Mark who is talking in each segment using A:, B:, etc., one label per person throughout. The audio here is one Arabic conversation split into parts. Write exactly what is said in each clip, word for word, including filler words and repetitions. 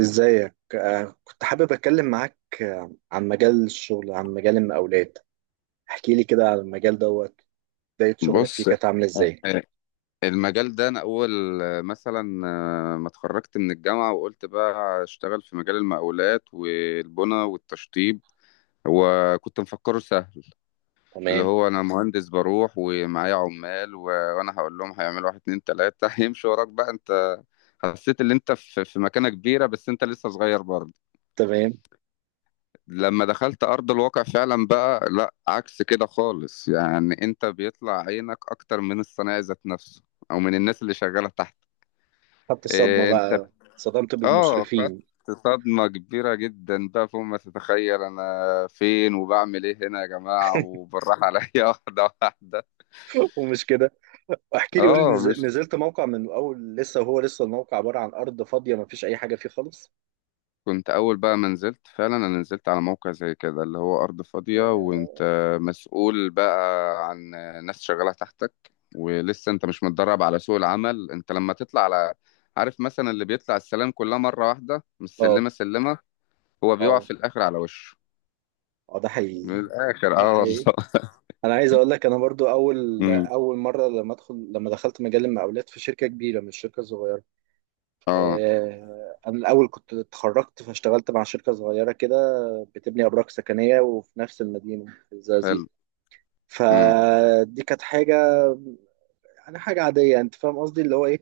A: ازيك آه، كنت حابب اتكلم معاك آه، عن مجال الشغل، عن مجال المقاولات. احكي لي كده على المجال دوت. بداية شغلك فيه
B: بص.
A: كانت عاملة
B: آه،
A: ازاي؟
B: آه، المجال ده انا اول آه، مثلا، آه، ما اتخرجت من الجامعه وقلت بقى اشتغل في مجال المقاولات والبنى والتشطيب. وكنت مفكره سهل، اللي
A: تمام.
B: هو انا مهندس بروح ومعايا عمال و- وانا هقول لهم هيعملوا واحد اتنين تلاته هيمشوا وراك بقى انت. حسيت ان انت في في مكانه كبيره بس انت لسه صغير برضه.
A: تمام.
B: لما دخلت ارض الواقع فعلا بقى لا، عكس كده خالص، يعني انت بيطلع عينك اكتر من الصنايعي ذات نفسه او من الناس اللي شغاله تحت.
A: خدت الصدمة
B: إيه انت
A: بقى؟
B: بت-
A: صدمت
B: اه، خدت
A: بالمشرفين.
B: صدمة كبيرة جدا بقى فوق ما تتخيل. انا فين وبعمل ايه هنا يا جماعة، وبالراحة عليا واحدة واحدة.
A: ومش كده. احكي لي، قول لي،
B: اه
A: نز-
B: مش.
A: نزلت موقع من اول، لسه هو لسه الموقع عبارة عن ارض فاضية، ما فيش اي حاجة فيه خالص؟
B: كنت اول بقى ما نزلت فعلا، انا نزلت على موقع زي كده اللي هو ارض فاضية
A: اه،
B: وانت مسؤول بقى عن ناس شغالة تحتك، ولسه انت مش متدرب على سوق العمل. انت لما تطلع على، عارف مثلا اللي بيطلع السلام كلها مرة واحدة مش
A: اه،
B: سلمة سلمة، هو بيقع
A: اه.
B: في الاخر على وشه.
A: آه، ده
B: من
A: حقيقي.
B: الاخر
A: ده
B: اه والله.
A: حقيقي. انا عايز اقول لك، انا برضو اول اول مره، لما ادخل لما دخلت مجال المقاولات في شركه كبيره، مش شركه صغيره.
B: اه،
A: آه، انا الاول كنت اتخرجت فاشتغلت مع شركه صغيره كده، بتبني ابراج سكنيه، وفي نفس المدينه في الزقازيق.
B: حلو. امم
A: فدي كانت حاجه، يعني حاجه عاديه. انت فاهم قصدي اللي هو ايه.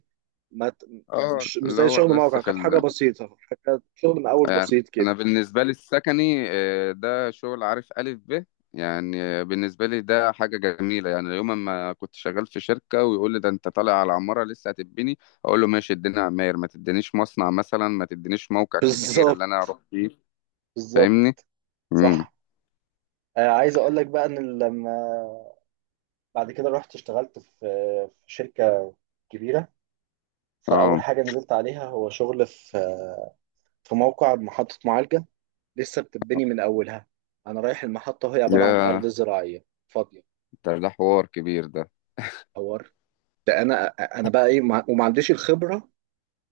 A: ما ت-
B: اه
A: مش مش
B: اللي
A: زي
B: هو
A: شغل
B: لسه
A: موقع،
B: في
A: كانت حاجه
B: ال...
A: بسيطه. كانت شغل من اول
B: يعني
A: بسيط
B: انا
A: كده.
B: بالنسبه لي السكني، آه، ده شغل عارف الف ب، يعني آه، بالنسبه لي ده حاجه جميله. يعني يوم ما كنت شغال في شركه ويقول لي ده انت طالع على عماره لسه هتبني، اقول له ماشي اديني عماير، ما تدينيش مصنع مثلا، ما تدينيش موقع كبير اللي انا
A: بالظبط.
B: اروح فيه.
A: بالظبط.
B: فاهمني. امم
A: صح. آه، عايز اقول لك بقى ان لما بعد كده رحت اشتغلت في في شركه كبيره، فاول
B: اه،
A: حاجه نزلت عليها هو شغل في في موقع محطه معالجه لسه بتتبني من أولها. أنا رايح المحطة وهي عبارة عن
B: يا
A: أرض زراعية فاضية.
B: ده ده حوار كبير ده.
A: أور، ده أنا، أنا بقى إيه، ما- وما عنديش الخبرة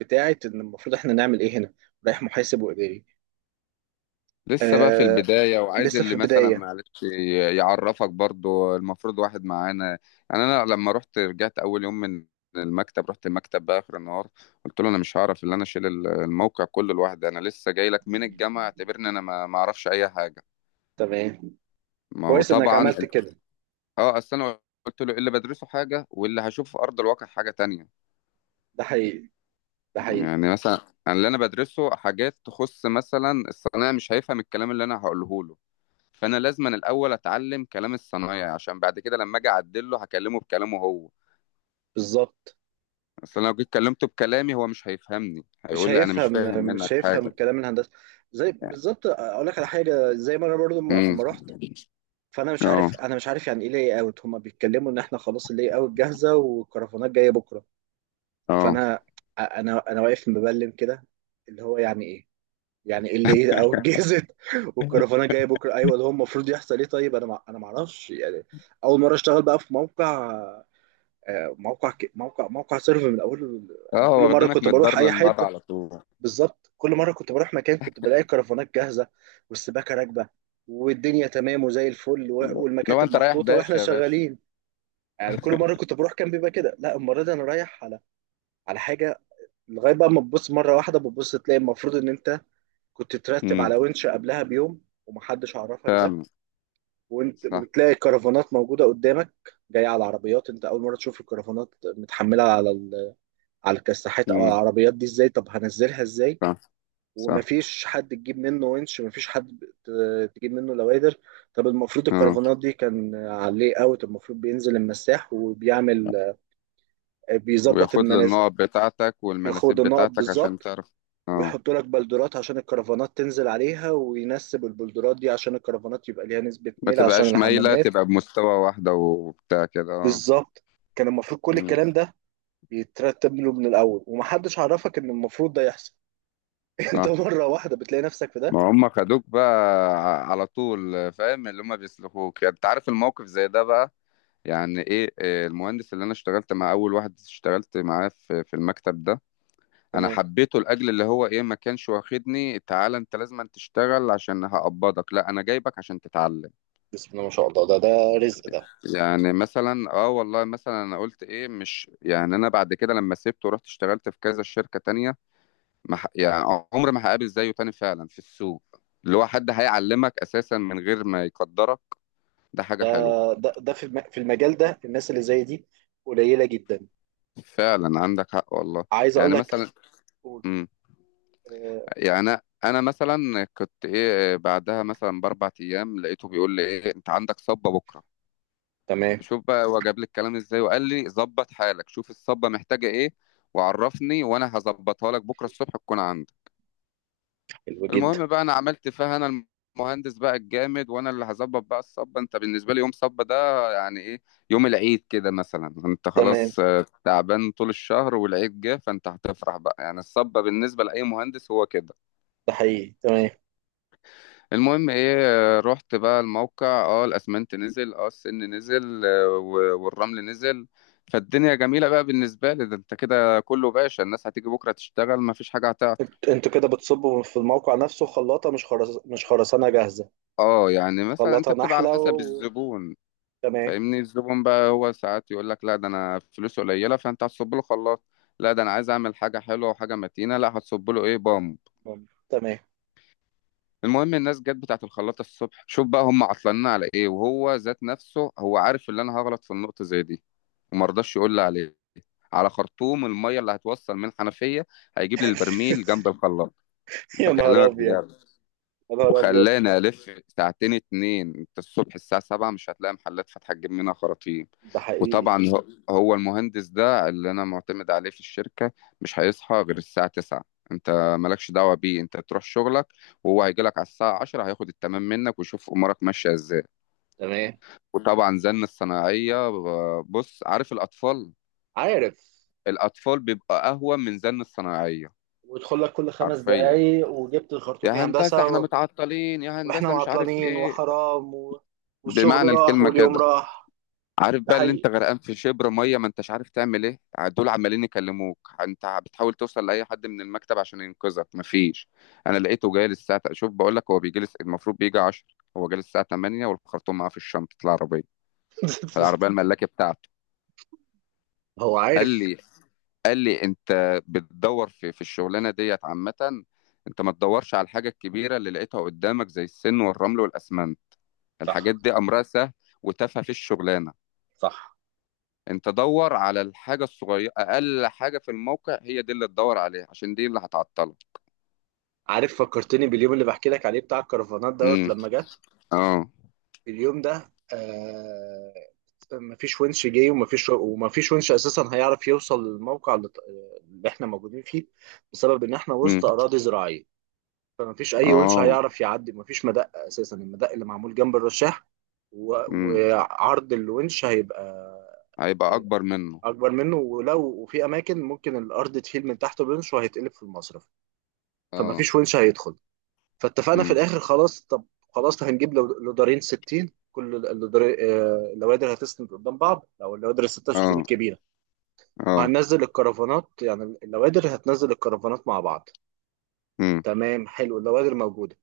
A: بتاعة إن المفروض إحنا نعمل إيه هنا؟ رايح محاسب وإداري.
B: لسه بقى في
A: آه،
B: البداية وعايز
A: لسه في
B: اللي مثلا
A: البداية.
B: معلش ي- يعرفك برضو، المفروض واحد معانا. يعني أنا لما رحت، رجعت أول يوم من المكتب، رحت المكتب بقى آخر النهار قلت له أنا مش هعرف اللي أنا أشيل ال- الموقع كله لوحدي. أنا لسه جاي لك من الجامعة، اعتبرني أنا ما ما أعرفش أي حاجة.
A: تمام.
B: ما هو
A: كويس إنك
B: طبعا.
A: عملت كده.
B: أه أصل أنا قلت له إيه، اللي بدرسه حاجة واللي هشوفه في أرض الواقع حاجة تانية.
A: ده حقيقي. ده حقيقي.
B: يعني مثلا أنا اللي أنا بدرسه حاجات تخص مثلا الصنايعي مش هيفهم الكلام اللي أنا هقوله له. فانا لازم أنا الاول اتعلم كلام الصنايعي عشان بعد كده لما اجي اعدله هكلمه بكلامه هو.
A: بالظبط.
B: اصل أنا لو جيت كلمته بكلامي هو مش هيفهمني،
A: مش
B: هيقول لي انا مش
A: هيفهم.
B: فاهم
A: مش
B: منك
A: هيفهم
B: حاجه.
A: كلام الهندسة. زي بالظبط، أقول لك على حاجة، زي ما أنا برضو م-
B: امم
A: أما رحت، فأنا مش
B: اه،
A: عارف أنا مش عارف يعني إيه لاي أوت، هما بيتكلموا إن إحنا خلاص اللاي أوت جاهزة والكرفانات جاية بكرة.
B: اه،
A: فانا انا انا واقف مبلم كده. اللي هو يعني ايه؟ يعني ايه اللي ايه او الجزم. والكرفانه جايه بكره ايوه، اللي هو المفروض يحصل ايه؟ طيب انا ما انا ما اعرفش يعني. اول مره اشتغل بقى في موقع، آه، موقع ك- موقع موقع سيرف من اول.
B: اه،
A: انا كل
B: هو
A: مره
B: واخدينك من
A: كنت
B: الدار
A: بروح اي
B: للنار
A: حته،
B: على طول.
A: بالظبط، كل مره كنت بروح مكان كنت بلاقي الكرفانات جاهزه، والسباكه راكبه، والدنيا تمام وزي الفل، و-
B: لو
A: والمكاتب
B: انت رايح
A: محطوطه واحنا
B: باشا يا باشا.
A: شغالين. يعني كل مره كنت بروح كان بيبقى كده. لا، المره دي انا رايح على على حاجه لغايه بقى ما تبص مره واحده، بتبص تلاقي المفروض ان انت كنت ترتب
B: امم
A: على ونش قبلها بيوم ومحدش عرفك ده.
B: فعلا.
A: وانت
B: صح.
A: وتلاقي كرفانات موجوده قدامك، جايه على العربيات. انت اول مره تشوف الكرفانات متحمله على ال... على الكساحات او على
B: امم
A: العربيات دي، ازاي؟ طب هنزلها ازاي؟
B: صح. صح.
A: ومفيش حد تجيب منه ونش، مفيش حد ت- تجيب منه لوادر. طب المفروض
B: اه،
A: الكرفانات دي كان عليه اوت، المفروض بينزل المساح وبيعمل، بيظبط
B: وياخد له
A: المنازل،
B: النقط بتاعتك
A: ياخد
B: والمناسيب
A: النقط
B: بتاعتك عشان
A: بالظبط،
B: تعرف. اه،
A: ويحطوا لك بلدرات عشان الكرفانات تنزل عليها، وينسب البلدرات دي عشان الكرفانات يبقى ليها نسبة
B: ما
A: ميل عشان
B: تبقاش مايله،
A: الحمامات.
B: تبقى بمستوى واحده وبتاع كده اه.
A: بالظبط. كان المفروض كل
B: امم
A: الكلام ده يترتب له من الأول، ومحدش عرفك إن المفروض ده يحصل. أنت
B: صح.
A: مرة واحدة بتلاقي نفسك في ده.
B: ما هم خدوك بقى ع- على طول، فاهم اللي هم بيسلخوك. يعني انت عارف الموقف زي ده بقى، يعني ايه. إيه، المهندس اللي انا اشتغلت مع، اول واحد اشتغلت معاه في في المكتب ده، انا
A: تمام.
B: حبيته لاجل اللي هو ايه، ما كانش واخدني تعالى انت لازم أن تشتغل عشان هقبضك، لا انا جايبك عشان تتعلم.
A: بسم الله ما شاء الله، ده ده رزق. ده
B: يعني مثلا اه والله مثلا انا قلت ايه، مش يعني انا بعد كده لما سبته ورحت اشتغلت في كذا شركة تانية، ما ح... يعني عمري ما هقابل زيه تاني فعلا في السوق، اللي هو حد هيعلمك اساسا من غير ما يقدرك. ده حاجه
A: ده
B: حلوه.
A: ده ده في الم- في المجال ده الناس اللي زي دي قليلة جدا.
B: فعلا عندك حق والله.
A: عايز أقول
B: يعني
A: لك.
B: مثلا.
A: قول.
B: امم
A: آه.
B: يعني انا، أنا مثلا كنت ايه، بعدها مثلا باربع ايام لقيته بيقول لي ايه، انت عندك صبه بكره.
A: تمام.
B: شوف بقى هو جاب لي الكلام ازاي، وقال لي ظبط حالك شوف الصبه محتاجه ايه وعرفني وانا هظبطها لك بكره الصبح تكون عندك.
A: حلو جدا.
B: المهم بقى انا عملت فيها انا المهندس بقى الجامد وانا اللي هظبط بقى الصبه. انت بالنسبه لي يوم صبه ده يعني ايه، يوم العيد كده مثلا. انت
A: تمام.
B: خلاص آه، تعبان طول الشهر والعيد جه فانت هتفرح بقى، يعني الصبه بالنسبه لاي مهندس هو كده.
A: ده حقيقي. تمام.
B: المهم ايه، آه، رحت بقى الموقع، اه الاسمنت نزل، اه السن نزل، آه، و- والرمل نزل. فالدنيا جميله بقى بالنسبه لي، ده انت كده كله باشا، الناس هتيجي بكره تشتغل مفيش حاجه هتعطل.
A: انت- انتوا كده بتصبوا في الموقع نفسه خلاطة، مش خرس... مش خرسانة جاهزة؟
B: اه يعني مثلا انت
A: خلاطة
B: بتبقى على
A: نحلة
B: حسب
A: و...
B: الزبون،
A: تمام.
B: فاهمني. الزبون بقى هو ساعات يقول لك لا ده انا فلوسه قليله، فانت هتصب له خلاط. لا ده انا عايز اعمل حاجه حلوه وحاجه متينه، لا هتصب له ايه، بامب.
A: تمام.
B: المهم الناس جت بتاعه الخلاطه الصبح، شوف بقى هم عطلانين على ايه. وهو ذات نفسه هو عارف ان انا هغلط في النقطه زي دي وما رضاش يقول لي عليه، على خرطوم الميه اللي هتوصل من الحنفيه، هيجيب لي البرميل جنب الخلاط.
A: يا نهار
B: بكلمك
A: أبيض.
B: بجد.
A: يا نهار أبيض.
B: وخلاني الف ساعتين اتنين، انت الصبح الساعه سبعه مش هتلاقي محلات فاتحه تجيب منها خراطيم.
A: ده حقيقي.
B: وطبعا هو، هو المهندس ده اللي انا معتمد عليه في الشركه مش هيصحى غير الساعه تسعه. انت مالكش دعوه بيه، انت تروح شغلك وهو هيجي لك على الساعه عشره، هياخد التمام منك ويشوف امورك ماشيه ازاي.
A: تمام.
B: وطبعا زن الصناعيه ب- بص عارف الاطفال،
A: عارف،
B: الاطفال بيبقى اهون من زن الصناعيه.
A: ويدخل لك كل خمس
B: حرفيا،
A: دقايق وجبت
B: يا
A: الخرطوم يا
B: هندسه
A: هندسة
B: احنا
A: و...
B: متعطلين، يا
A: واحنا
B: هندسه مش عارف
A: وعطلانين
B: ايه،
A: وحرام و... والشغل
B: بمعنى
A: راح
B: الكلمه
A: واليوم
B: كده.
A: راح.
B: عارف
A: ده
B: بقى اللي انت
A: حقيقي.
B: غرقان في شبر ميه ما انتش عارف تعمل ايه، دول عمالين يكلموك، انت بتحاول توصل لاي حد من المكتب عشان ينقذك مفيش. انا لقيته جاي الساعه، شوف بقول لك، هو بيجي لس... المفروض بيجي عشره، هو جاي الساعه تمانيه والخرطوم معاه في الشنطه، العربيه، في العربيه الملاكه بتاعته.
A: هو
B: قال
A: عارف.
B: لي، قال لي انت بتدور في في الشغلانه ديت عامه. انت ما تدورش على الحاجه الكبيره اللي لقيتها قدامك زي السن والرمل والاسمنت، الحاجات
A: صح.
B: دي امرها سهل وتافهه في الشغلانه.
A: صح.
B: انت دور على الحاجه الصغيره، اقل حاجه في الموقع هي دي اللي تدور عليها عشان دي اللي هتعطلك.
A: عارف، فكرتني باليوم اللي بحكي لك عليه بتاع الكرفانات
B: امم
A: دوت لما جت.
B: اه.
A: اليوم ده، آه مفيش ونش جاي، ومفيش ومفيش ونش اساسا هيعرف يوصل للموقع اللي اللي احنا موجودين فيه، بسبب ان احنا وسط
B: امم
A: اراضي زراعيه. فمفيش اي ونش
B: اه.
A: هيعرف يعدي، مفيش مدق اساسا، المدق اللي معمول جنب الرشاح و-
B: امم
A: وعرض الونش هيبقى،
B: هيبقى
A: آه،
B: اكبر منه.
A: اكبر منه، ولو وفي اماكن ممكن الارض تهيل من تحت بونش وهيتقلب في المصرف.
B: اه.
A: فمفيش ونش هيدخل. فاتفقنا في
B: امم
A: الاخر خلاص. طب خلاص هنجيب لو- لودارين ستين، كل ال- اللودار- آه، اللوادر هتسند قدام بعض، او اللوادر ال ستة وستين
B: اه.
A: الكبيره،
B: اه.
A: وهننزل الكرفانات. يعني اللوادر هتنزل الكرفانات مع بعض.
B: امم
A: تمام. حلو، اللوادر موجوده.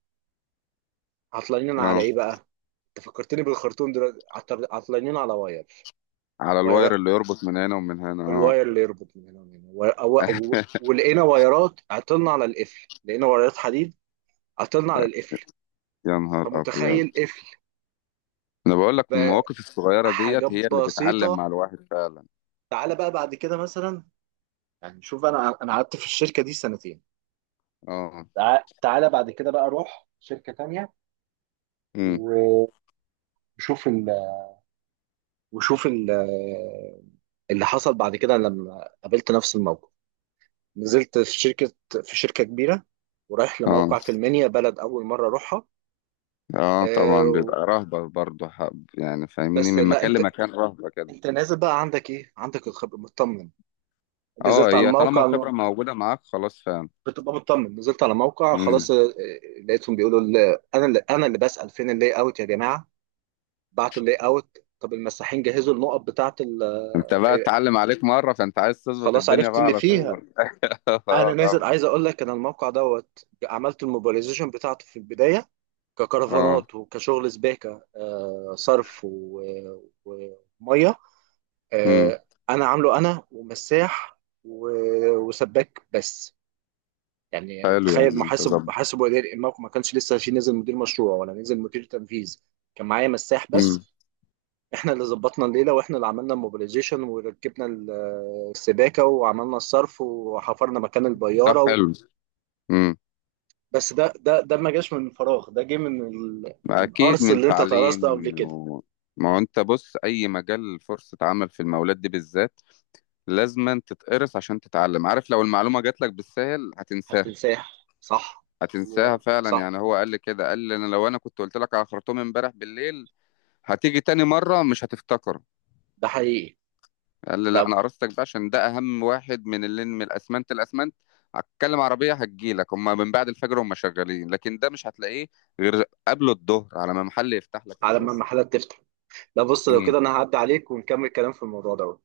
A: عطلانين
B: اه،
A: على ايه بقى؟ انت فكرتني بالخرطوم دلوقتي. عطر- عطلانين على واير.
B: على
A: واير،
B: الواير اللي يربط من هنا ومن هنا اه.
A: الواير اللي يربط من هنا ومن هنا، و- أو- أو- ولقينا وايرات. عطلنا على القفل. لقينا وايرات حديد. عطلنا على القفل.
B: يا نهار ابيض.
A: فمتخيل، قفل
B: انا بقول لك المواقف الصغيره
A: بحاجات
B: ديت هي اللي بتعلم
A: بسيطه.
B: مع الواحد فعلا.
A: تعالى بقى بعد كده مثلا. يعني شوف، انا انا قعدت في الشركه دي سنتين.
B: اه
A: تع- تعالى بعد كده بقى، روح شركه تانية،
B: امم
A: وشوف ال... وشوف ال... اللي حصل بعد كده لما قابلت نفس الموقف. نزلت في شركه في شركه كبيره. ورايح
B: اه،
A: لموقع في المنيا، بلد اول مره اروحها.
B: اه طبعا
A: آه.
B: بيبقى رهبه برضه حب، يعني فاهمني
A: بس
B: من
A: لا،
B: مكان
A: انت
B: لمكان رهبه كده.
A: انت نازل بقى، عندك ايه؟ عندك الخبره، مطمن.
B: اه،
A: نزلت على
B: هي طالما
A: الموقع،
B: الخبرة موجودة معاك خلاص فاهم.
A: بتبقى مطمن. نزلت على موقع
B: مم.
A: خلاص، آه، آه، لقيتهم بيقولوا ال- انا، اللي انا اللي بسأل فين اللي اوت يا جماعه؟ بعتوا اللاي اوت؟ طب المساحين جهزوا النقط بتاعه ال-
B: انت بقى اتعلم عليك مرة فانت عايز تظبط
A: خلاص
B: الدنيا
A: عرفت
B: بقى
A: اللي
B: على
A: فيها.
B: طول.
A: انا
B: اه
A: نازل،
B: طبعا.
A: عايز اقول لك، انا الموقع دوت عملت الموبيلايزيشن بتاعته في البدايه،
B: اه
A: ككرفانات وكشغل سباكه، آه، صرف و- وميه.
B: امم
A: آه، انا عامله انا ومساح و- وسباك بس. يعني
B: حلو،
A: تخيل،
B: يعني انت
A: محاسب
B: ظبط.
A: محاسب واداري الموقع ما كانش لسه فيه. نزل مدير مشروع ولا نزل مدير تنفيذ؟ كان معايا مساح بس.
B: امم
A: احنا اللي ظبطنا الليله، واحنا اللي عملنا الموبيلايزيشن وركبنا ال- السباكه، وعملنا الصرف، وحفرنا مكان
B: ده
A: البياره و...
B: حلو. امم
A: بس ده ده ده ما جاش من فراغ. ده جه من ال... من
B: اكيد
A: القرص
B: من
A: اللي انت
B: تعليم
A: درسته قبل كده.
B: و... ما هو انت بص، اي مجال فرصة عمل في المولات دي بالذات لازم تتقرص عشان تتعلم. عارف لو المعلومة جات لك بالسهل هتنساها،
A: هتنساه. صح.
B: هتنساها
A: هو
B: فعلا.
A: صح.
B: يعني هو قال لي كده، قال لي انا لو انا كنت قلت لك على خرطوم امبارح بالليل هتيجي تاني مرة مش هتفتكر.
A: ده حقيقي.
B: قال لي لا
A: لا.
B: انا قرصتك ده عشان ده اهم واحد من اللي، من الاسمنت. الاسمنت هتكلم عربيه، هتجيلك هم من بعد الفجر هم شغالين، لكن ده مش هتلاقيه غير قبل الظهر، على ما محل يفتح لك
A: على ما
B: اساسا.
A: المحلات تفتح. لا بص، لو
B: امم
A: كده انا هعدي عليك ونكمل كلام في الموضوع ده.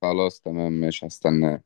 B: خلاص تمام مش هستناه.